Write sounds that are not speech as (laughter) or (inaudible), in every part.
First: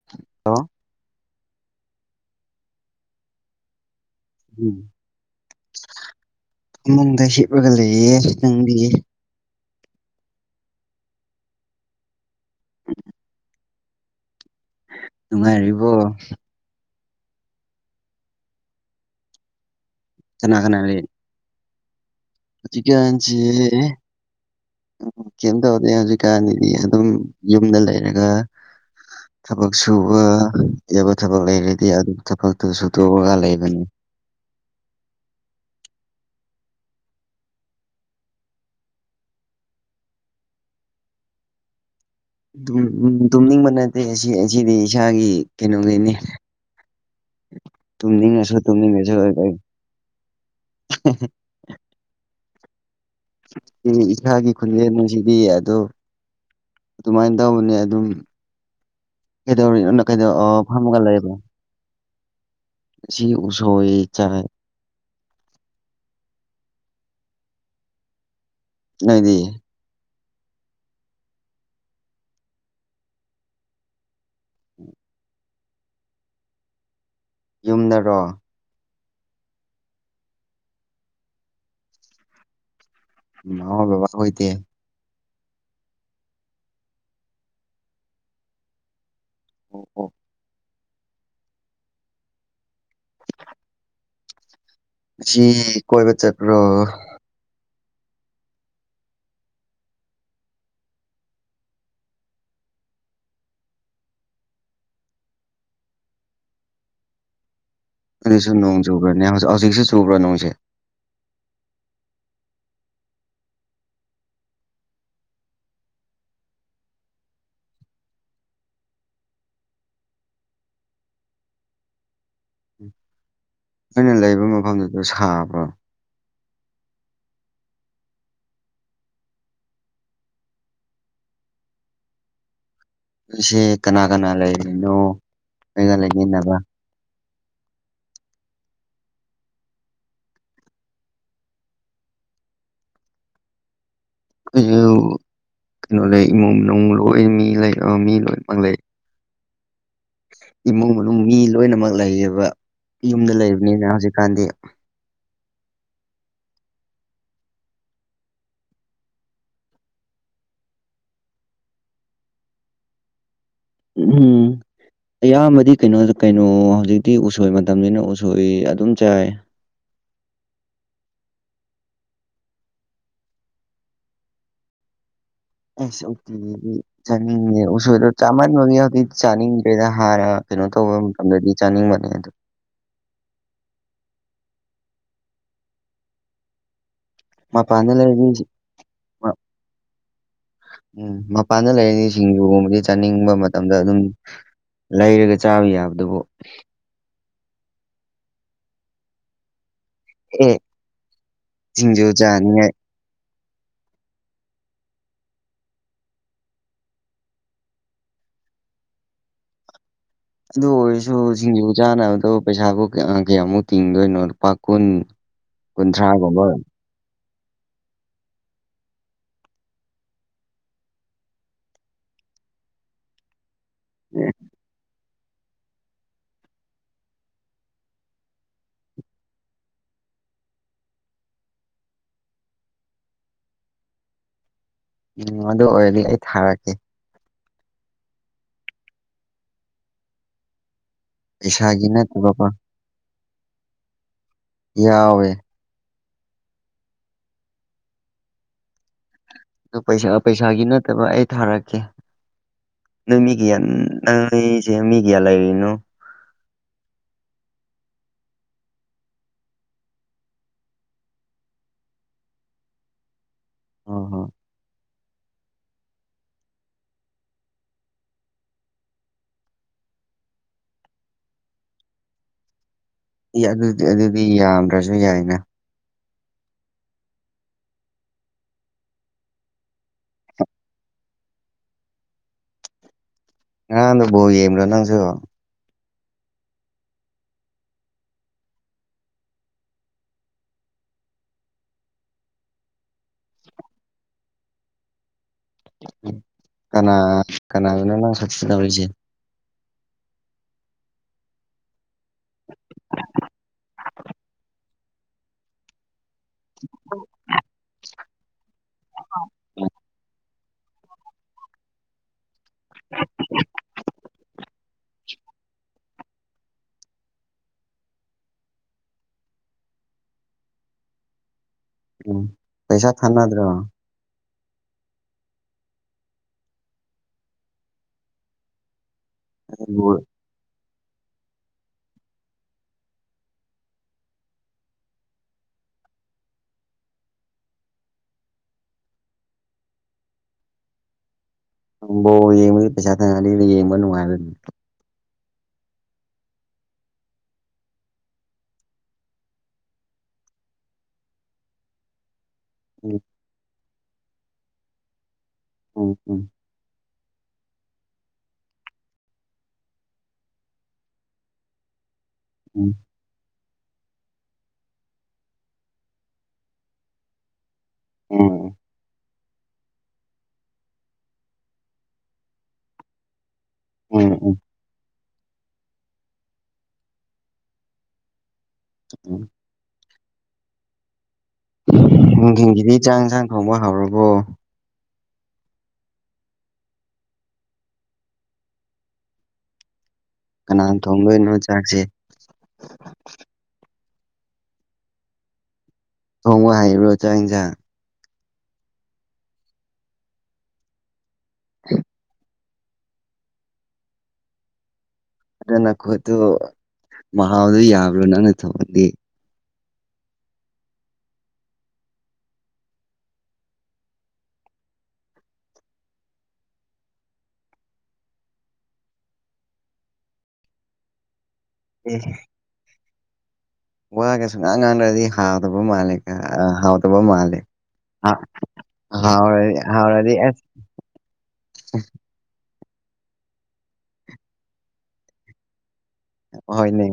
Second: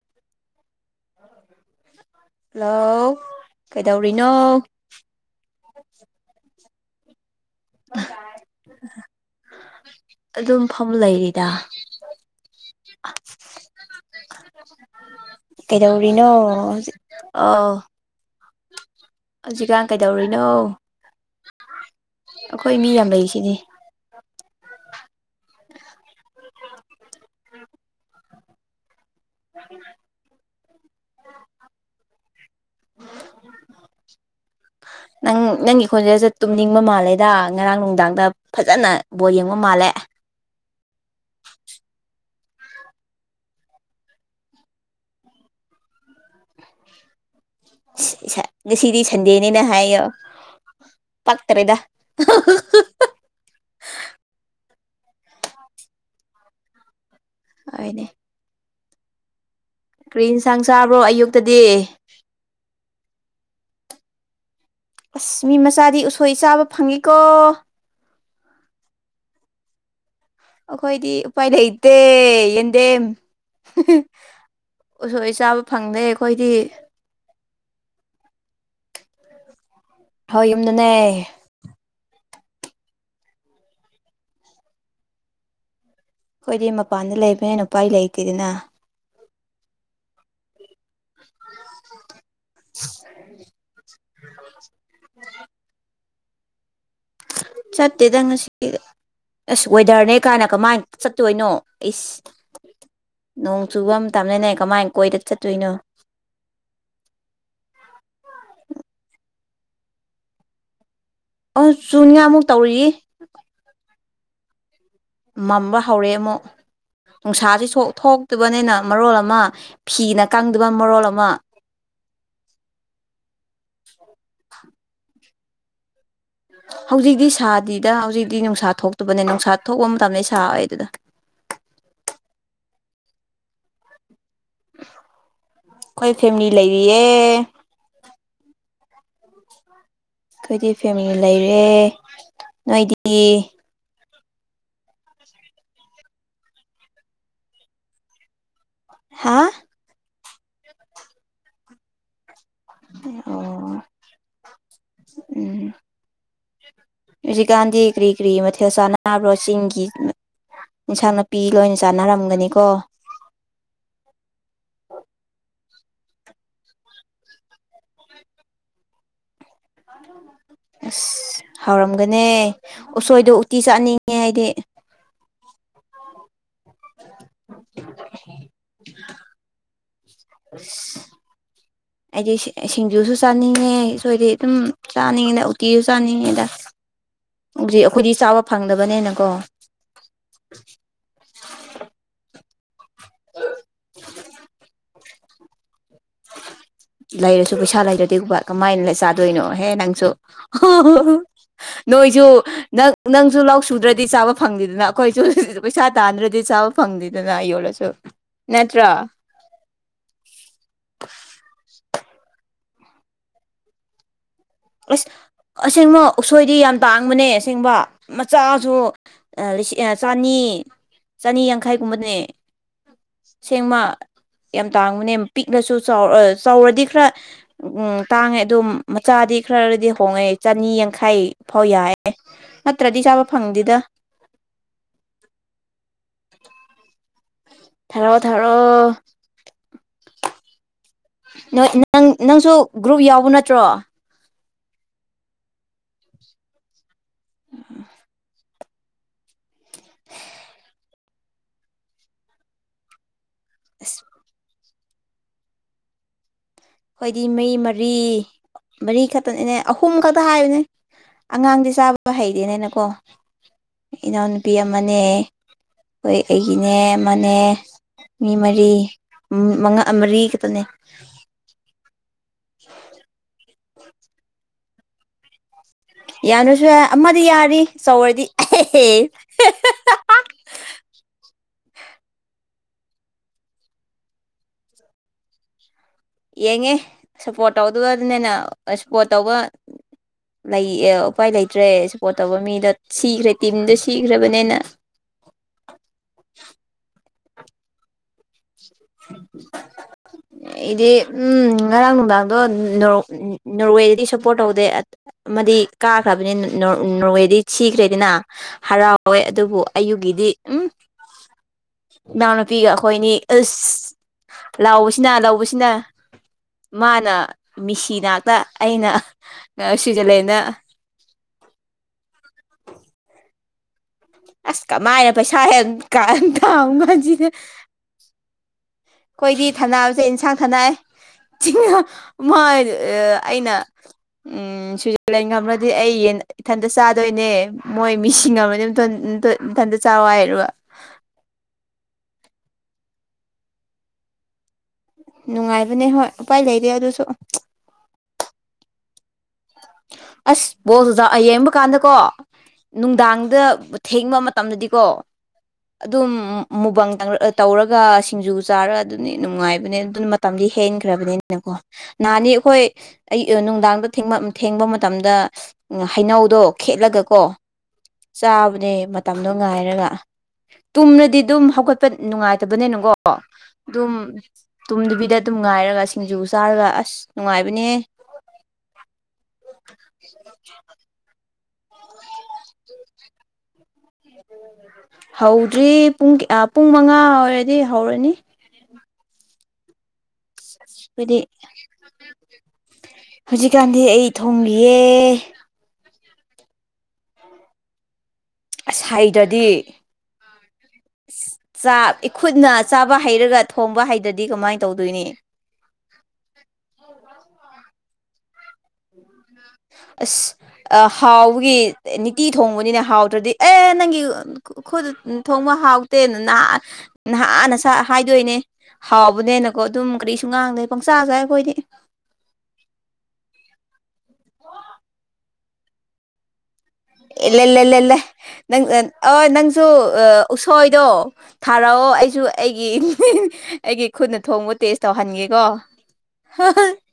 (unintelligible) hello ꯀꯩꯗꯧꯔꯤꯅꯣ ꯏꯃꯨꯡꯗ ꯍꯤꯞꯂꯒ ꯂꯩꯌꯦ ꯅꯪꯗꯤ ꯑꯗꯨꯝ ꯐꯐꯝ ꯂꯩꯔꯤꯗ ꯅꯨꯡꯉꯥꯏꯔꯤꯕꯣ ꯀꯩꯗꯧꯔꯤꯅꯣꯖꯤ ꯑꯥꯎ ꯍꯧꯖꯤꯛꯀꯥꯟ ꯀꯩꯗꯧꯔꯤꯅꯣ ꯀꯅꯥ ꯑꯩꯈꯣꯏ ꯍꯧꯖꯤ ꯃꯤ ꯌꯥꯝ ꯂꯩꯔꯤꯁꯤꯗꯤ ꯀꯁꯤꯦ ꯎꯝ ꯀꯩꯝ ꯇꯧꯗꯦ ꯍꯧꯖꯤꯛꯀꯥꯟꯗꯤꯗꯤ ꯑꯗꯨꯝ ꯌꯨꯝꯗ ꯂꯩꯔꯒ ꯊꯕꯛ ꯁꯨꯕ ꯌꯥꯕ ꯊꯕꯛ ꯂꯩꯔꯗꯤ ꯑꯗꯨ ꯊꯕꯛꯇꯨ ꯁꯨꯇꯣꯛꯑꯒ ꯂꯩꯕꯅꯤ ꯅꯪ ꯅꯪꯒꯤ ꯈꯣꯟꯖꯦꯜꯁꯦ ꯇꯨꯝꯅꯤꯡꯕ ꯃꯥꯜꯂꯦꯗ ꯉꯔꯥꯡ ꯅꯨꯡꯗꯥꯡꯗ ꯐꯖꯅ ꯕꯣꯟ ꯌꯦꯡꯕ ꯃꯥꯜꯂꯦ ꯇꯨꯝꯅꯤꯡꯕ ꯅꯠꯇꯦ ꯑꯁꯤ ꯑꯁꯤꯗꯤ ꯏꯁꯥꯒꯤ ꯀꯩꯅꯣꯈꯩꯅꯤ (unintelligible) ꯉꯁꯤꯗꯤ ꯇꯨꯝꯅꯤꯡꯉꯁꯨ ꯁꯟꯗꯦꯅꯦꯅ ꯍꯥꯏꯌꯣ (unintelligible) ꯏꯁꯥꯒꯤ ꯈꯨꯟꯖꯦꯟ ꯑꯁꯤꯗꯤ ꯑꯗꯣ ꯑꯗꯨꯃꯥꯏꯅ ꯇꯧꯕꯅꯦ ꯍꯣꯏꯅꯦ ꯑꯗꯨꯝ ꯀꯗꯧꯔꯤꯅꯣ ꯀ꯭ꯔꯤ ꯏꯟꯁꯥꯡ ꯆꯥꯕ꯭ꯔꯣ ꯑꯌꯨꯛꯇꯗꯤ ꯁꯤ ꯎꯁꯣꯏ ꯆꯥꯏ ꯑꯁ ꯃꯤ ꯃꯆꯥꯗꯤ ꯎꯁꯣꯏ ꯆꯥꯕ ꯐꯪꯉꯤꯀꯣ ꯅꯗꯤ ꯑꯩꯈꯣꯏꯗꯤ ꯎꯄꯥꯏ ꯂꯩꯇꯦ ꯌꯦꯟꯗꯦꯝ ꯎꯠꯁꯣꯏ ꯆꯥꯕ ꯐꯪꯗꯦ ꯑꯩꯈꯣꯏꯗꯤ ꯌꯨꯝꯗꯔꯣ ꯍꯣꯏ ꯌꯨꯝꯗꯅꯦ ꯃꯥ ꯕꯕꯥ ꯍꯣꯏꯇꯤ ꯑꯩꯈꯣꯏꯗꯤ ꯃꯄꯥꯟꯗ ꯂꯩꯕꯅꯦꯅ ꯎꯄꯥꯏ ꯂꯩꯇꯦꯗꯅ ꯑꯣ ꯑꯣ (unintelligible) ꯁꯤ ꯀꯣꯏꯕ ꯆꯠ꯭ꯄꯔꯣ ꯆꯠꯇꯦꯗ ꯉꯥꯁꯤꯗꯤ ꯑꯁ ꯋꯦꯗꯔꯅꯦ ꯀꯥꯏꯅ ꯀꯃꯥꯏꯅ ꯆꯠꯇꯣꯏꯅꯣ ꯑꯩꯁ ꯅꯣꯡ ꯆꯨꯕ ꯃꯇꯝꯅꯦꯅꯦ ꯀꯃꯥꯏ ꯀꯣꯏꯗ ꯆꯠꯇꯣꯏꯅꯣ ꯑꯗꯨꯁꯨ ꯅꯣꯡ ꯆꯨꯕ꯭ꯔꯅꯦꯖꯤꯛ ꯍꯧꯖꯤꯛꯁꯨ ꯆꯨꯕ꯭ꯔꯥ ꯅꯣꯡꯁꯦ ꯑ ꯆꯨꯅꯤꯉꯥꯏꯃꯨꯛ ꯇꯧꯔꯤꯌꯦ ꯃꯝꯕ ꯍꯧꯔꯛꯑꯦ ꯑꯃꯨꯛ ꯅꯨꯡꯁꯥꯥꯁꯤ ꯁꯣꯛ ꯊꯣꯛꯇꯕꯅꯤꯅ ꯃꯔꯣꯜ ꯑꯃ ꯐꯤꯅ ꯀꯪꯗꯕ ꯃꯔꯣꯜ ꯑꯃ ꯑꯩꯅ ꯂꯩꯕ ꯃꯐꯝꯗꯨꯗ ꯁꯥꯕ꯭ꯔꯣ ꯍꯧꯖꯤꯛꯇꯤ ꯁꯥꯗꯗ ꯍꯧꯖꯤꯛꯇꯤ ꯅꯨꯡꯁꯥ ꯊꯣꯛꯇꯕꯅꯦ ꯅꯨꯡꯁꯥ ꯊꯣꯛꯄ ꯃꯇꯝꯗ ꯁꯥ ꯑꯣꯏ ꯑꯗꯨꯅ ꯁꯤ ꯀꯅꯥ ꯀꯅꯥ ꯂꯩꯔꯤ ꯑꯩꯈꯣꯏ ꯐꯦꯃꯤꯂꯤ ꯂꯩꯔꯤꯌꯦ ꯑꯩꯈꯣꯏꯗꯤ ꯐꯦꯃꯤꯂꯤ ꯂꯩꯔꯦ ꯅꯣꯏꯗꯤ ꯑꯩ ꯀꯩꯅꯣ ꯂꯩ ꯏꯃꯨꯡ ꯃꯅꯨꯡ ꯂꯣꯏ ꯃꯤ ꯂꯩ ꯃꯤ ꯂꯣꯏꯅꯃꯛ ꯂꯩ ꯍꯥ ꯏꯃꯨꯡ ꯃꯅꯨꯡ ꯃꯤ ꯂꯣꯏꯅꯃꯛ ꯂꯩꯔꯤꯕ ꯌꯨꯝꯗ ꯑꯣ ꯂꯩꯕꯅꯤꯅ ꯍꯧꯖꯤꯛꯀꯥꯟꯗꯤ ꯎꯝ ꯍ ꯖꯤꯀꯥꯟꯗꯤ ꯀꯔꯤ ꯀꯔꯤ ꯃꯊꯦꯜ ꯁꯥꯟꯅꯕꯣꯁꯤꯡꯒꯤ ꯏꯟꯁꯥꯡ ꯅꯥꯄꯤ ꯂꯣꯏꯅ ꯆꯥꯟꯅꯔꯝꯒꯅꯤ ꯀꯣ ꯎꯝ ꯑꯌꯥꯝꯕꯗꯤ ꯀꯩꯅꯣ ꯀꯩꯅꯣ ꯍꯧꯖꯤꯛꯇꯤ ꯎꯁꯣꯏ ꯃꯇꯝꯅꯤꯁꯤꯅ ꯎꯁꯣꯏ ꯑꯗꯨꯝ ꯆꯥꯏ ꯑ ꯑꯁ ꯍꯥꯎꯔꯝꯒꯅꯦ ꯎꯁꯣꯏꯗꯣ ꯎꯇꯤ ꯆꯥꯅꯤꯡꯉꯦ ꯑꯩꯗꯤ (unintelligible) ꯆꯥꯅꯤꯡꯉꯦ ꯎꯁꯣꯏꯗꯣ ꯆꯥꯝꯃꯟꯕꯒꯤ ꯍꯧꯖꯤꯛ ꯆꯥꯅꯤꯡꯗ꯭ꯔꯦꯗ ꯍꯥꯔ ꯀꯩꯅꯣ ꯇꯧꯕ ꯃꯇꯝꯗꯗꯤ ꯆꯥꯅꯤꯡꯕꯅꯦ ꯑꯗꯣ ꯑꯩꯗꯤ ꯁꯤꯡꯖꯨꯁꯨ ꯆꯥꯅꯤꯡꯉꯦ ꯎꯁꯣꯏꯗꯤ ꯑꯗꯨꯝ ꯆꯥꯅꯤꯡꯉꯤꯅ ꯎꯇꯤꯁꯨ ꯆꯥꯅꯤꯡꯉꯦꯗ ꯑꯗꯨꯗꯤ ꯃꯄꯥꯟꯗ ꯑꯩꯈꯣꯏꯗꯤ ꯂꯩꯔꯗꯤ ꯆꯥꯕ ꯐꯪꯗꯕꯅꯦꯅꯀꯣ ꯎꯝ ꯃꯄꯥꯟꯗ ꯂꯩꯔꯅꯤ ꯁꯤꯡꯖꯨꯒꯕꯒꯤ ꯆꯥꯅꯤꯡꯕ ꯃꯇꯝꯗ ꯑꯗꯨꯝ ꯂꯩꯔꯒ ꯆꯥꯕ ꯌꯥꯕꯗꯨꯕꯨ ꯂꯩꯔꯁꯨ ꯄꯩꯁꯥ ꯂꯩꯔꯗꯤꯒꯨꯝꯕ ꯀꯃꯥꯏꯅ ꯆꯥꯗꯣꯏꯅꯣꯍꯦ ꯅꯪꯁꯨ ꯑꯦ ꯁꯤꯡꯖꯨ ꯅꯣꯏꯁꯨꯣ ꯆꯥꯅꯤꯡꯉꯥꯏ ꯅ ꯅꯪꯁꯨ ꯂꯧ ꯁꯨꯗ꯭ꯔꯗꯤ ꯆꯥꯕ ꯐꯪꯗꯦꯗꯅ ꯑꯩꯈꯣꯏꯁꯨ ꯄꯩꯁꯥ ꯇꯥꯟꯗ꯭ꯔꯗꯤ ꯆꯥꯕ ꯐꯪꯗꯦꯗꯅ ꯌꯣꯜꯂꯁꯨ ꯅꯠꯇ꯭ꯔ ꯑꯗꯨ ꯑꯣꯏꯔꯁꯨ ꯁꯤꯡꯖꯨ ꯆꯥꯅꯕꯗ ꯄꯩꯁꯥꯕꯨ ꯀꯌꯥ ꯀꯌꯥꯃꯨꯛ ꯇꯤꯡꯗꯣꯏꯅꯣ ꯂꯨꯄꯥꯛ ꯑꯁ ꯑꯁꯦꯡꯃꯛ ꯑꯁꯣꯏꯗꯤ ꯌꯥꯝ ꯇꯥꯡꯕꯅꯦ ꯑꯁꯦꯡꯕ ꯃꯆꯥꯁꯨꯁꯤꯡ ꯆꯅꯤ ꯆꯅꯤ ꯌꯥꯡꯈꯥꯏꯒꯨꯝꯕꯅꯦ ꯁꯦꯡꯃ ꯌꯥꯝ ꯇꯥꯡꯕꯅꯦ ꯄꯤꯛꯂꯁꯨ ꯆꯥꯎꯔꯗꯤ ꯈꯔ ꯇꯥꯡꯉꯦ ꯑꯗꯨꯝ ꯃꯆꯥꯗꯤ ꯈꯔꯔꯗꯤ ꯍꯣꯡꯉꯛꯦ ꯆꯅꯤ ꯌꯥꯡꯈꯥꯏ ꯐꯥꯎ ꯌꯥꯑꯦ ꯅꯠꯇ꯭ꯔꯗꯤ ꯆꯥꯕ ꯐꯪꯗꯦꯗ ꯎꯝ ꯑꯗꯨ ꯑꯣꯏꯔꯗꯤ ꯑꯩ ꯊꯥꯔꯛꯀꯦ ꯊꯔꯣ ꯊꯥꯔꯣ ꯅꯣꯏ ꯄꯩꯁꯥꯒꯤ ꯅꯪ ꯅꯠꯇꯕꯀꯣ ꯅꯪꯁꯨ ꯒ꯭ꯔꯨꯞ ꯌꯥꯎꯕ ꯅꯠꯇ꯭ꯔꯣ ꯌꯥꯋꯦ ꯑꯗꯨ ꯄꯩꯁ ꯄꯩꯁꯥꯒꯤ ꯅꯠꯇꯕ ꯑꯩ ꯊꯥꯔꯛꯀꯦ ꯅꯣꯏ ꯃꯤꯒꯌꯥ ꯑꯁ ꯅꯁꯦ ꯃꯤꯒꯌꯥ ꯂꯩꯔꯤꯅꯨ ꯑꯩꯣꯏꯗꯤ ꯃꯩ ꯃꯔꯤ ꯃꯔꯤ ꯈꯛꯇꯅꯦꯅꯦ ꯑꯍꯨꯝ ꯈꯛꯇ ꯍꯥꯏꯕꯅꯦ ꯑꯉꯥꯡꯗꯤ ꯆꯥꯕ ꯍꯩꯔꯦꯅꯦꯅꯀꯣ ꯑꯣ ꯍꯣ ꯏꯅꯥꯎꯅꯨꯄꯤ ꯑꯃꯅꯦ ꯍꯣꯏ ꯑꯩꯒꯤꯅꯦ ꯑꯃꯅꯦ ꯃꯤ ꯃꯔꯤ ꯃꯉꯥ ꯃꯔꯤ ꯈꯛꯇꯅꯦ ꯍ ꯑꯗꯨꯗꯤ ꯑꯗꯨꯗꯤ ꯌꯥꯝꯗ꯭ꯔꯁꯨ ꯌꯥꯏꯅ ꯌꯥꯅꯁꯨ ꯌꯥꯏ ꯑꯃꯗꯤ ꯌꯥꯔꯤ ꯆꯥꯎꯧꯔꯗꯤ ꯑꯦ ꯑꯥꯣ ꯧ ꯌꯦꯡ ꯂꯣ ꯅꯪꯁꯨꯣ ꯌꯦꯡꯉꯦ ꯁꯞꯄꯣꯔꯠ ꯇꯧꯗꯨꯒ ꯑꯗꯨꯅꯤꯅ ꯁꯞꯄꯣꯔꯠ ꯇꯧꯕ ꯂꯩ ꯎꯄꯥꯏ ꯂꯩꯇ꯭ꯔꯦ ꯁꯄꯣꯔꯠ ꯇꯧꯕ ꯃꯤꯗꯣ ꯁꯤꯈ꯭ꯔꯦ ꯇꯤꯝꯗꯣ ꯁꯤꯈ꯭ꯔꯕꯅꯤꯅ ꯀꯅꯥ ꯀꯅꯥꯗꯨꯅ ꯅꯪ ꯁꯛꯁꯤ ꯇꯧꯔꯤꯁꯦ ꯎꯝ ꯑꯩꯗꯤ ꯎꯝ ꯉꯔꯥꯡ ꯅꯨꯡꯗꯥꯡꯗꯣ ꯅꯣꯔꯋꯦꯗꯗꯤ ꯁꯞꯄꯣꯔꯠ ꯇꯧꯗꯦ ꯑꯃꯗꯤ ꯀꯥꯈ꯭ꯔꯕꯅꯤ ꯅꯣꯔꯋꯦꯗꯤ ꯊꯤꯈ꯭ꯔꯦꯗꯅ ꯍꯔꯥꯎꯋꯦ ꯑꯗꯨꯕꯨ ꯑꯌꯨꯒꯤꯗꯤ ꯎꯝ ꯏꯅꯥꯎꯅꯨꯄꯤꯒ ꯑꯩꯈꯣꯏꯅꯤ ꯏꯁꯁ ꯂꯥꯎ ꯁꯤꯅꯥ ꯂꯧꯕꯕꯁꯤꯅ ꯃꯥꯅ ꯃꯤꯁꯤꯅꯥꯛꯇ ꯑꯩꯅ ꯁ꯭ꯋꯤꯖꯔꯂꯦꯟꯗ ꯎꯝ ꯄꯩꯁꯥ ꯊꯥꯅꯗ꯭ꯔꯣ ꯑꯁ ꯀꯃꯥꯏꯅ ꯄꯩꯁꯥ ꯍꯦ ꯀꯥꯟ ꯊ ꯉꯁꯤꯅꯦ ꯑꯩꯈꯣꯏꯗꯤ ꯕꯣꯜ ꯊꯥꯟꯅꯕꯁꯦ ꯏꯟꯁꯥꯡ ꯊꯥꯟꯅꯥꯩ ꯑꯩꯅ ꯎꯝ ꯁ꯭ꯋꯤꯖꯔꯂꯦꯟꯒ꯭ꯔꯗꯤ ꯑꯩ ꯌꯦꯟ ꯏꯊꯟꯇ ꯆꯥꯗꯣꯏꯅꯦ ꯃꯣꯏ ꯃꯤꯁꯤꯡ ꯑꯃꯅꯤꯅꯦ ꯏꯊꯟꯇ ꯆꯥꯏ ꯍꯥꯏꯔꯕ ꯕꯣ ꯌꯦꯡꯗꯤ ꯄꯩꯁꯥ ꯊ ꯌꯦꯡꯅꯨꯡ ꯃꯥ ꯅꯨꯡꯉꯥꯏꯕꯅꯦ ꯍꯣꯏ ꯎꯄꯥꯏ ꯂꯩꯗꯦ ꯑꯗꯨꯁꯨ ꯑꯁ ꯕꯣꯜ ꯑꯣꯖꯥ ꯌꯦꯡꯕ ꯀꯥꯟꯗ ꯀꯣ ꯎꯝ ꯅꯨꯡꯗꯥꯡ ꯑꯗꯨꯗ ꯊꯦꯡꯕ ꯃꯇꯝꯗꯗꯤꯀꯣ ꯑꯗꯨꯝ ꯎꯝ ꯃꯨꯕꯪ ꯇꯧꯔꯒ ꯁꯤꯡꯖꯨ ꯆꯥꯔ ꯑꯗꯨꯅꯤ ꯅꯨꯡꯉꯥꯏꯕꯅꯦ ꯑꯗꯨꯅ ꯃꯇꯝꯗꯤ ꯍꯦꯟꯈ꯭ꯔꯕꯅꯤ ꯅꯍꯥꯟꯅꯤ ꯑꯩꯈꯣꯏ ꯎꯝ ꯑꯩ ꯅꯨꯡꯗꯥꯡꯗ ꯊꯦꯡꯕ ꯃꯇꯝꯗ ꯎ ꯍꯩꯅꯧꯗꯣ ꯈꯦꯠꯂꯒꯀꯣ ꯎꯝ ꯆꯥꯕꯅꯦ ꯃꯇꯝꯗꯣ ꯉꯥꯏꯔꯒ ꯇꯨꯝꯅꯗꯤ ꯑꯗꯨꯝ ꯍꯧꯒꯠꯄ ꯅꯨꯡꯉꯥꯏꯇꯕꯅꯦꯅꯀꯣ ꯑꯗꯨꯝ ꯎꯝ ꯎꯝ ꯎꯝ ꯇꯨꯝꯗꯨꯕꯤꯗ ꯑꯗꯨꯝ ꯉꯥꯏꯔꯒ ꯁꯤꯡꯖꯨ ꯆꯥꯔꯒ ꯑꯁ ꯅꯨꯡꯉꯥꯏꯕꯅꯦꯍꯦ ꯎꯝ (inaudible) ꯅꯨꯡꯊꯤꯟꯒꯤꯗꯤ ꯆꯥꯡ ꯏꯟꯁꯥꯡ ꯊꯣꯡꯕ ꯍꯧꯔꯕꯣ ꯍꯧꯗ꯭ꯔꯤ ꯄꯨꯡ ꯄꯨꯡ ꯃꯉꯥ ꯑꯣꯏꯔꯗꯤ ꯍꯧꯔꯅꯤ ꯀꯅꯥꯟ ꯑꯩꯈꯣꯏꯗꯤ ꯊꯣꯡꯂꯣꯏꯅꯣ ꯆꯥꯛꯁꯦ ꯍꯧꯖꯤꯛꯀꯥꯟꯗꯤ ꯑꯩ ꯊꯣꯡꯂꯤꯌꯦ ꯊꯣꯡꯉꯣ ꯍꯥꯏꯔꯤꯕ꯭ꯔꯣ ꯆꯥꯛ ꯌꯦꯟꯁꯥꯡ ꯑꯁ ꯍꯩꯇ꯭ꯔꯗꯤ ꯆꯥꯛ ꯏꯈꯨꯠꯅ ꯑꯆꯥꯥꯕ ꯍꯩꯔꯒ ꯊꯣꯡꯕ ꯍꯩꯗꯗꯤ ꯀꯃꯥꯏꯅ ꯇꯧꯗꯣꯏꯅꯤ ꯑꯗꯨ ꯅꯈꯣꯠꯇꯨ ꯃꯍꯥꯎꯗꯣ ꯌꯥꯕ꯭ꯔꯣ ꯅꯪꯅ ꯊꯣꯡꯗꯗꯤ ꯑꯁ ꯍꯥꯎꯕꯒꯤ ꯅꯤꯇꯤ ꯊꯣꯡꯕꯅꯤꯅ ꯍꯥꯎꯗ꯭ꯔꯗꯤ ꯑꯦ ꯅꯪꯒꯤ ꯈꯨꯗ ꯊꯣꯡꯕ ꯍꯥꯎꯇꯦꯅ ꯅꯍ ꯅꯍꯥꯟꯅ ꯍꯥꯏꯗꯣꯏꯅꯦ ꯍꯥꯎꯕꯅꯦꯅꯀꯣ ꯑꯗꯨꯝ ꯀꯔꯤꯁꯨ ꯉꯥꯡꯗ꯭ꯔꯦ ꯄꯪꯆꯥꯁꯥꯏ ꯑꯩꯈꯣꯏꯗꯤ ꯎꯝ ꯋꯥꯒꯁꯨ ꯉꯥꯡ ꯉꯥꯡꯗ꯭ꯔꯗꯤ ꯍꯥꯎꯗꯕ ꯃꯥꯜꯂꯦꯒ ꯂꯦꯂꯦ ꯂꯦꯂꯦ ꯅꯪ ꯑ ꯍꯥꯎꯔꯗꯤ ꯅꯪꯁꯨ ꯍꯥꯎꯔꯗꯤ ꯑꯁ ꯎꯁꯣꯏꯗꯣ ꯊꯥꯔꯛꯑꯣ ꯑꯩꯁꯨ ꯑꯩꯒꯤ ꯑꯩꯒꯤ ꯈꯨꯠꯅ ꯊꯣꯡꯕ ꯇꯦꯁ ꯇꯧꯍꯟꯒꯦꯀꯣ ꯍꯣꯅꯦ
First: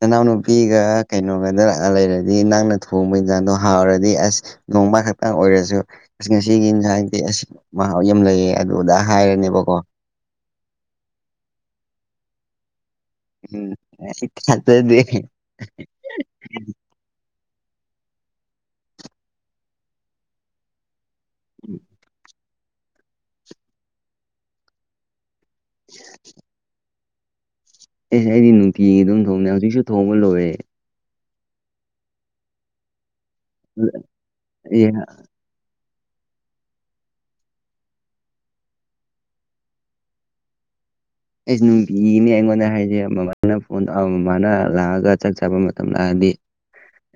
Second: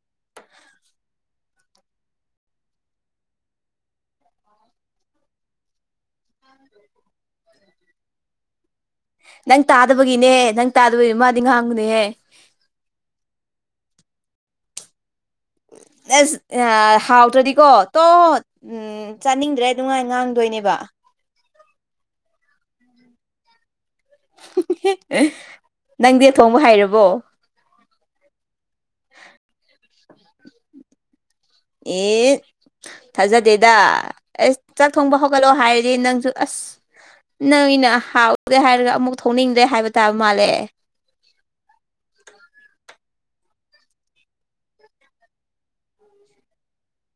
ꯅꯅꯥꯎꯅꯨꯄꯤꯒ ꯀꯩꯅꯣꯒꯗ ꯂꯛꯑ ꯂꯩꯔꯗꯤ ꯅꯪꯅ ꯊꯣꯡꯕ ꯏꯟꯁꯥꯡꯗꯣ ꯍꯥꯎꯔꯗꯤ ꯑꯁ ꯅꯣꯡꯃ ꯈꯛꯇꯪ ꯑꯣꯏꯔꯁꯨ ꯑ ꯉꯁꯤꯒꯤꯏꯟꯖꯥꯗꯤ ꯑꯁ ꯃꯍꯥꯎ ꯌꯥꯝ ꯂꯩꯌꯦ ꯑꯗꯨꯗ ꯅꯪ ꯍꯥꯏꯔꯅꯦꯕꯀꯣ ꯇꯥꯗꯕꯒꯤꯅꯦ ꯅꯪ ꯇꯥꯗꯕꯒꯤꯅꯦ ꯃꯥꯗꯤ ꯉꯥꯡꯕꯅꯦꯍꯦ ꯎꯝ ꯈꯟꯗ꯭ꯔꯗꯤ ꯑꯦꯁ ꯍꯥꯎ ꯇꯗꯤꯀꯣ ꯇꯣ ꯎꯝ ꯆꯥꯅꯤꯡꯗ꯭ꯔꯦ ꯅꯨꯡꯉꯥꯏ ꯉꯥꯡꯗꯣꯏꯅꯦꯕ ꯎꯝ ꯅꯪꯗꯤ ꯑ ꯊꯣꯡꯕ ꯍꯩꯏꯔꯕꯣ ꯑꯦꯁ ꯑꯩꯗꯤ ꯅꯨꯡꯇꯤꯒꯤ ꯑꯗꯨꯝ ꯊꯣꯡꯅꯦ ꯍꯧꯖꯤꯛꯁꯨ ꯊꯣꯡꯕ ꯂꯣꯏꯔꯦ ꯑꯦ ꯊꯥꯖꯗꯦꯗ ꯑꯦꯁ ꯑꯦ ꯆꯥꯛ ꯊꯣꯡꯕ ꯍꯧ ꯒꯠꯂꯣ ꯍꯥꯏꯔꯗꯤꯦ ꯅꯪꯁꯨ ꯑꯁ ꯅꯪ ꯑꯩꯅ ꯍꯥꯎꯔꯗꯦ ꯍꯥꯏꯔꯒ ꯑꯃꯨꯛ ꯊꯧꯅꯤꯡꯗ꯭ꯔꯦ ꯍꯥꯏꯕ ꯇꯥꯕ ꯃꯥꯜꯂꯦ ꯑꯩꯁ ꯅꯨꯡꯇꯤꯒꯤꯅꯦ ꯑꯩꯉꯣꯟꯗ ꯍꯥꯏꯁꯦ ꯃꯃꯥꯅ ꯐꯣꯟ ꯃꯃꯥꯅ ꯂꯥꯛꯑꯒ ꯆꯥꯛ ꯆꯥꯕ ꯃꯇꯝ ꯂꯥꯛꯑꯗꯤ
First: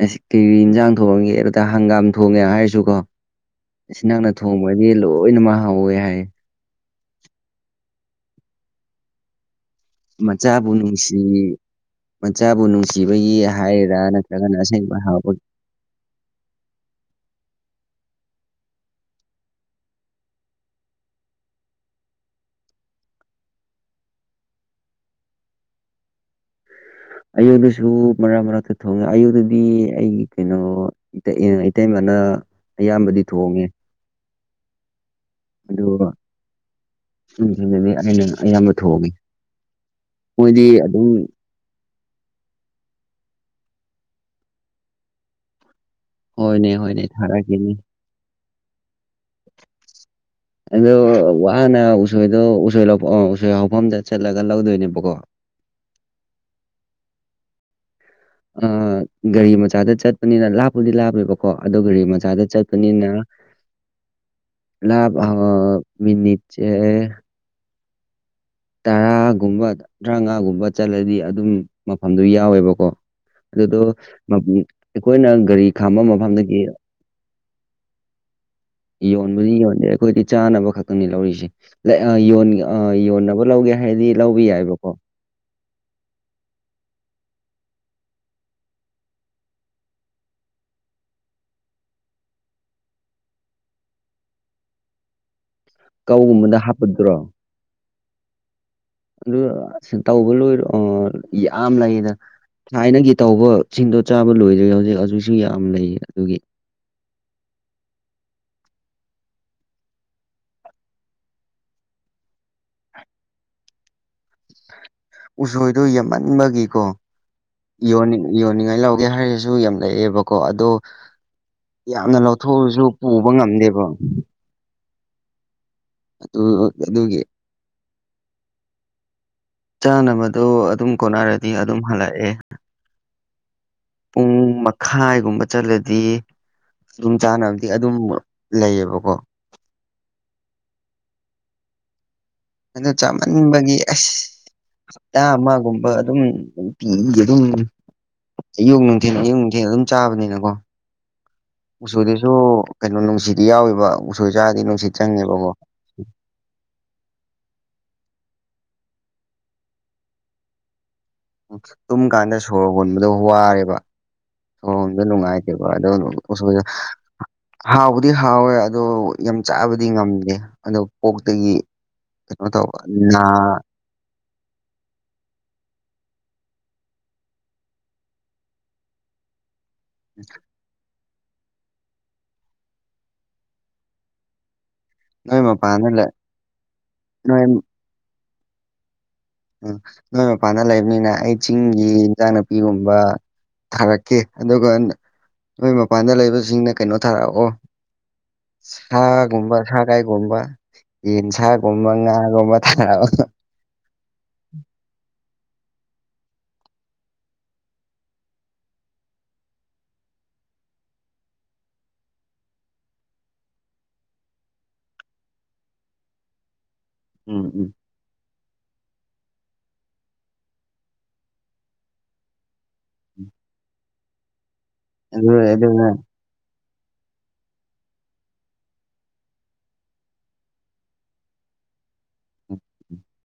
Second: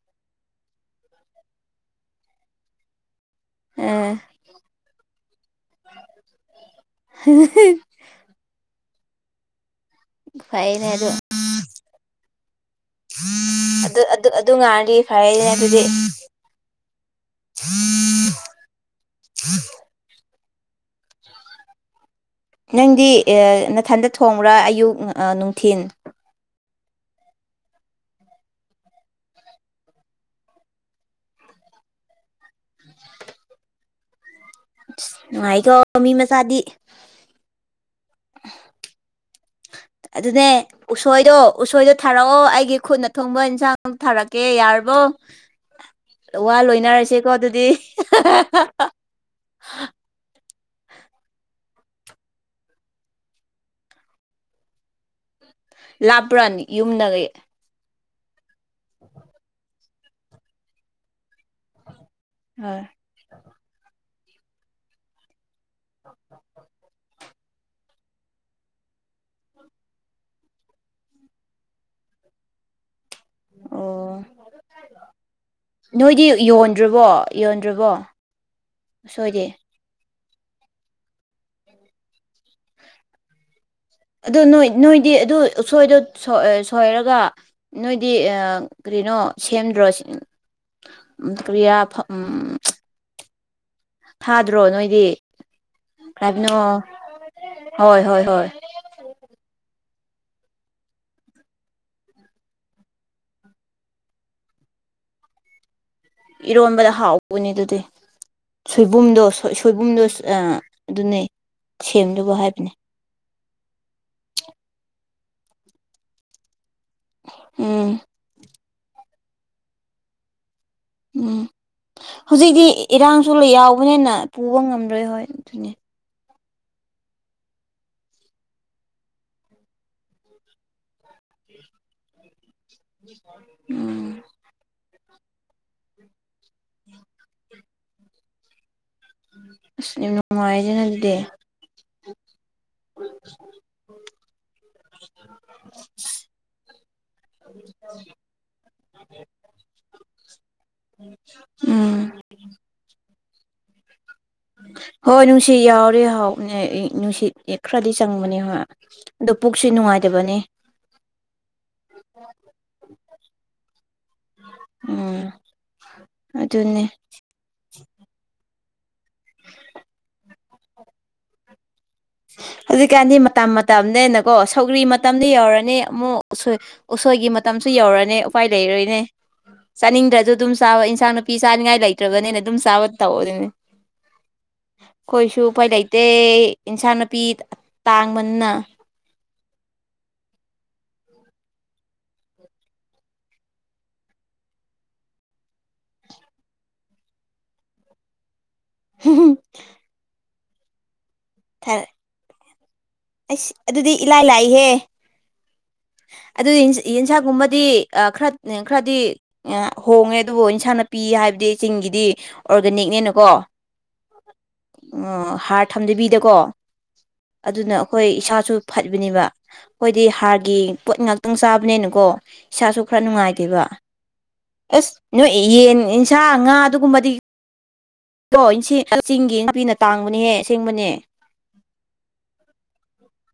ꯑꯁ ꯀꯩꯀ ꯏꯟꯖꯥꯡ ꯊꯣꯡꯉꯝꯒꯦ ꯑꯗꯨꯗ ꯍꯪꯒꯥꯝ ꯊꯣꯡꯉꯦ ꯍꯥꯏꯔꯁꯨ ꯀꯣ ꯏ ꯑ ꯅꯛꯅ ꯊꯣꯡꯕꯗꯤ ꯂꯣꯏꯅꯃꯛ ꯍꯧꯥꯎꯋꯦ ꯍꯥꯏ ꯍꯤ ꯍꯤ ꯃꯆꯥꯕꯨ ꯐꯩꯅꯦ ꯑꯗꯨ ꯅꯨꯡꯁꯤ ꯃꯆꯥꯕꯨ ꯅꯨꯡꯁꯤꯕꯒꯤ ꯍꯥꯏꯔꯥ ꯑꯗꯨ ꯑꯗꯨ ꯑꯗꯨ ꯅꯠꯇ꯭ꯔꯒꯅ ꯉꯥꯏꯔꯗꯤ ꯑꯁꯦꯡꯕ ꯍꯥꯎꯕꯒꯤ (inaudible) ꯅꯪꯗꯤ ꯅꯊꯟꯗ ꯊꯣꯡꯕ꯭ꯔꯥ ꯑꯌꯨꯛ ꯅꯨꯡꯊꯤꯟ ꯑꯌꯨꯗꯁꯨ ꯃꯔꯛ ꯃꯔꯛꯇ ꯊꯣꯡꯉꯦ ꯑꯌꯨꯗꯗꯤ ꯑꯩꯒꯤ ꯀꯩꯅꯣ ꯏꯇꯩꯃꯅ ꯑꯌꯥꯝꯕꯗꯤ ꯊꯣꯡꯉꯦ ꯑ ꯅꯨꯡꯉꯥꯏꯈ ꯃꯤ ꯃꯆꯥꯗꯤ ꯎꯝ ꯑꯗꯨꯗꯤ ꯑꯩꯅ ꯑꯌꯥꯝꯕ ꯊꯣꯛꯑꯒꯦ ꯑꯗꯨꯅꯦ ꯎꯁꯣꯏꯗꯣ ꯎꯁꯣꯏꯗꯣ ꯊꯥꯔꯛꯑꯣ ꯑꯩꯒꯤ ꯈꯨꯠꯅ ꯊꯣꯡꯕ ꯏꯟꯁꯥꯡ ꯊꯥꯔꯛꯀꯦ ꯌꯥꯔꯕꯣ ꯋꯥ ꯍꯣꯏꯅꯦ ꯍꯣꯏꯅꯦ ꯂꯣꯏꯅꯔꯁꯤꯦꯀꯣ ꯑꯗꯨꯗꯤ ꯊꯥꯔꯛꯀꯦꯅꯦ (inaudible) ꯑꯗꯣ ꯋꯥꯅ ꯎꯁꯣꯏꯗꯣ ꯎꯁꯣꯏ ꯑ ꯎꯁꯣꯏ ꯍꯐꯝꯗ ꯆꯠꯂꯒ ꯂꯧꯗꯣꯏꯅꯦꯕꯀꯣ ꯂꯥꯞꯄ꯭ꯔꯅꯤ ꯌꯨꯝꯗꯒꯤ ꯑ ꯒꯥꯔꯤ ꯃꯆꯥꯗ ꯆꯠꯄꯅꯤꯅ ꯂꯥꯞꯄꯨꯗꯤ ꯂꯥꯞꯄꯦꯕꯀꯣ ꯑꯗꯣ ꯒꯥꯔꯤ ꯃꯆꯥꯗ ꯍꯣꯏ ꯆꯈꯅꯤꯅ ꯃꯤꯅꯤꯦ ꯇꯔꯥꯒꯨꯝꯕ ꯇꯔꯥꯃꯉꯥꯒꯨꯝꯕ ꯆꯠꯂꯗꯤ ꯑꯗꯨꯝ ꯃꯐꯝꯗꯨ ꯌꯥꯎꯋꯦꯕꯀꯣ ꯑꯗꯨꯗꯣ ꯑꯣ ꯑꯩꯈꯣꯏꯅ ꯒꯥꯔꯤ ꯈꯥꯝꯕ ꯃꯐꯝꯗꯒꯤ ꯌꯣꯟꯗ꯭ꯔꯔꯤꯕꯣ ꯌꯣꯟꯕꯗꯤ ꯌꯣꯟꯅꯦ ꯑꯩꯈꯣꯏꯗꯤ ꯆꯥꯅꯕ ꯈꯛꯇꯅꯤ ꯂꯧꯔꯤꯁꯦ ꯌꯣꯟꯅꯕ ꯂꯧꯒꯦ ꯍꯥꯏꯔꯗꯤ ꯂꯧꯕ ꯑꯗꯨ ꯅꯣꯏ ꯌꯥꯏꯑꯕꯀꯣ ꯅꯣꯏꯗꯤ ꯑꯗꯨ ꯁꯣꯏꯗꯣ ꯁꯣꯏꯔꯒ ꯅꯣꯏꯗꯤ ꯀꯔꯤꯩꯅꯣ ꯁꯦꯝꯗ꯭ꯔꯣ ꯃꯗꯨ ꯀꯔꯤꯌꯥ ꯎꯝ ꯊꯥꯗ꯭ꯔꯣ ꯅꯣꯏꯗꯤ ꯀꯕꯅꯣ ꯀꯧꯒꯨꯝꯕꯗ ꯍꯥꯞꯄꯗ꯭ꯔꯣ ꯍꯣꯏ ꯍꯣꯏ ꯍꯣꯏ ꯑꯗꯨ ꯑ ꯇꯧꯕ ꯂꯣꯏꯔꯣ ꯌꯥꯝ ꯂꯩꯌꯦꯗ ꯊꯥꯏꯅꯒꯤ ꯇꯧꯕ ꯁꯤꯡꯗꯣ ꯆꯥꯕ ꯂꯣꯏꯗ꯭ꯔꯦ ꯍꯧꯖꯤꯛ ꯍꯧꯖꯤꯛꯁꯨ ꯌꯥꯝ ꯂꯩ ꯑꯗꯨ ꯏꯔꯣꯟꯕꯗ ꯍꯥꯎꯕꯅꯦ ꯑꯗꯨꯗꯤ ꯁꯣꯏꯕꯨꯝꯗꯣ ꯁꯣꯏꯕꯨꯝꯗꯣ ꯑꯗꯨꯅꯦ ꯁꯦꯝꯗꯕ ꯍꯥꯏꯕꯅꯦ ꯎꯁꯣꯏꯗꯨꯣ ꯌꯥꯝꯦꯝꯃꯟꯕꯒꯤꯀꯣ ꯎꯝ ꯌꯣꯟꯅꯤꯡꯉ ꯌꯣꯟꯅꯤꯡꯉꯥꯏ ꯂꯧꯒꯦ ꯍꯥꯏꯔꯁꯨ ꯌꯥꯝ ꯂꯩꯑꯦꯕꯀꯣ ꯑꯗꯣ ꯎꯝ ꯌꯥꯝꯅ ꯍꯧꯖꯤꯛꯇꯤ ꯂꯧꯊꯣꯛꯎꯔꯁꯨ ꯄꯨꯕ ꯏꯔꯥꯡꯁꯨ ꯂꯣꯏ ꯉꯝꯗꯦꯕ ꯌꯥꯎꯕꯅꯤꯅ ꯄꯨꯕ ꯉꯝꯗ꯭ꯔꯣꯏ ꯍꯣꯏ ꯑꯗꯨꯅꯦ ꯑꯗꯨꯒꯤꯦ ꯆꯥꯅꯕꯗꯣ ꯑꯗꯨꯝ ꯀꯣꯟꯅꯔꯗꯤ ꯑꯗꯨꯝ ꯍꯜꯂꯛꯑꯦ ꯎꯝ ꯈꯥꯏꯒꯨꯝꯕ ꯆꯠꯂꯗꯤ ꯈꯨꯗꯣꯡ ꯆꯥꯅꯕꯗꯤ ꯑꯗꯨꯝ ꯂꯩꯌꯦꯕꯀꯣ ꯑꯁ ꯌꯥꯝ ꯅꯨꯡꯉꯥꯏꯖꯅꯗꯦ ꯑꯗꯣ ꯆꯥꯃꯟꯕꯒꯤ ꯑꯁ ꯆꯥ ꯑꯃꯒꯨꯝꯕ ꯑꯗꯨꯝ ꯄꯤ ꯑꯗꯨꯝ ꯑꯌꯨꯛ ꯅꯨꯡꯊꯤ ꯑꯌꯨꯛ ꯅꯨꯡꯊꯤ ꯑꯗꯨꯝ ꯆꯥꯕꯅꯤꯅꯀꯣ ꯎꯝ ꯎ ꯎꯆꯆꯨꯗꯤꯁꯨ ꯀꯩꯅꯣ ꯅꯨꯡꯁꯤꯗꯤ ꯌꯥꯎꯋꯕ ꯍꯣꯏ ꯅꯨꯡꯁꯤ ꯌꯥꯎꯔꯦ ꯍꯥꯎꯅꯦ ꯅꯨꯡꯁꯤꯠ ꯍ ꯈꯔꯗꯤ ꯆꯪꯕꯅꯦ ꯍꯣꯏ ꯑꯗꯨ ꯄꯨꯛꯁꯨ ꯅꯨꯡꯉꯥꯏꯇꯕꯅꯦ ꯇꯨꯝ ꯀꯥꯟꯗ ꯁꯣꯔ ꯍꯣꯟꯕꯗꯣ ꯋꯥꯔꯦꯕ ꯁꯣꯝꯗ ꯎꯝ ꯅꯨꯡꯉꯥꯏꯇꯦꯕ ꯑꯗꯨꯏꯗ ꯑꯗꯨꯅꯦ ꯍꯥꯎꯕꯗꯤ ꯍꯥꯎꯋꯦ ꯑꯗꯣ ꯌꯥꯝ ꯆꯥꯕꯗꯤ ꯉꯝꯗꯦ ꯑꯗꯣ ꯀꯣꯛꯇꯒꯤ ꯍꯧꯖꯤꯛꯀꯥꯟꯗꯤ ꯃꯇꯝ ꯃꯇꯝꯅꯦꯅꯀꯣ ꯁꯧꯒꯔꯤ ꯃꯇꯝꯗꯤ ꯌꯧꯔꯅꯤ ꯑꯃꯨꯛꯣꯏ ꯎꯁꯣꯏꯒꯤ ꯃꯇꯝꯁꯨ ꯌꯧꯔꯛꯑꯥꯅꯤ ꯎꯄꯥꯏ ꯂꯩꯔꯣꯏꯅꯦ ꯆꯥꯅꯤꯡꯗ꯭ꯔꯁꯨ ꯑꯗꯨꯝ ꯆꯥꯕ ꯏꯟꯁꯥꯡ ꯅꯨꯄꯤ ꯆꯥꯅꯤꯡꯉꯥꯏ ꯂꯩꯇ꯭ꯔꯕꯅꯤꯅ ꯑꯗꯨꯝ ꯆꯥꯕ ꯇꯧꯑꯣ ꯑꯗꯨꯅꯤ ꯅꯣꯏ ꯑꯩꯈꯣꯏꯁꯨ ꯎꯐꯩ ꯃꯄꯥꯟꯗ ꯂꯩꯇꯦ ꯂꯩ ꯏꯟꯁꯥꯡ ꯅꯥꯄꯤ ꯅꯣꯏ ꯇꯥꯡꯕꯅ ꯎꯝ ꯅꯣꯏ ꯃꯄꯥꯟꯗ ꯂꯩꯕꯅꯤꯅ ꯑꯩ ꯆꯤꯡꯒꯤ ꯏꯟꯖꯥꯡ ꯅꯥꯄꯤꯒꯨꯝꯕ ꯊꯥꯔꯛꯀꯦ ꯑꯗꯨꯒ ꯅꯣꯏ ꯃꯄꯥꯟꯗ ꯂꯩꯕꯁꯤꯡꯅ ꯀꯩꯅꯣ ꯊꯥꯔꯛꯑꯣ ꯁꯥꯒꯨꯝꯕ ꯁꯒꯥꯏꯒꯨꯝꯕ ꯌꯦꯟꯁꯥꯒꯨꯝꯕ ꯉꯥꯒꯨꯝꯕ ꯊꯥꯒꯠꯂꯕ ꯑꯁ ꯑꯗꯨꯗꯤ ꯏꯂꯥꯏ ꯂꯥꯏꯍꯦ ꯑꯗꯨ ꯌꯦꯟ ꯌꯦꯟꯁꯥꯡꯒꯨꯝꯕꯗꯤ ꯑ ꯈꯔ ꯈꯔꯗꯤ ꯑ ꯍꯣꯡꯉꯦ ꯑꯗꯨꯕꯨ ꯏꯟꯁꯥꯡ ꯅꯥꯄꯤ ꯍꯥꯏꯕꯗꯤ ꯆꯤꯡꯒꯤꯗꯤ ꯑꯣꯔꯒꯥꯅꯤꯛꯅꯤꯅ ꯀꯣ ꯑ ꯍꯥꯔ ꯊꯝꯗꯕꯤꯗ ꯀꯣ ꯎꯝ ꯎꯝ ꯑꯗꯨꯅ ꯍꯣꯏ ꯏꯁꯥꯁꯨ ꯐꯠꯕꯅꯦꯕ ꯑꯩꯈꯣꯏꯗꯤ ꯍꯥꯔ ꯒꯤ ꯄꯣꯠ ꯉꯥꯛꯇꯪ ꯆꯥꯕꯅꯦꯅ ꯀꯣ ꯏꯁꯥꯁꯨ ꯈꯔ ꯅꯨꯡꯉꯥꯏꯗꯦꯕ ꯑꯁ ꯅꯣꯏ ꯑꯗꯨ ꯌꯦꯟ ꯑꯗꯨꯅ ꯑꯦꯟꯁꯥꯡ ꯉꯥ ꯑꯗꯨꯒꯨꯝꯕꯗꯤ ꯑꯣ ꯏꯁꯤꯡ ꯆꯤꯡꯒꯤ ꯅꯥꯄꯤꯅ ꯇꯥꯡꯕꯅꯦꯍꯦ ꯑꯁꯦꯡꯕꯅꯦ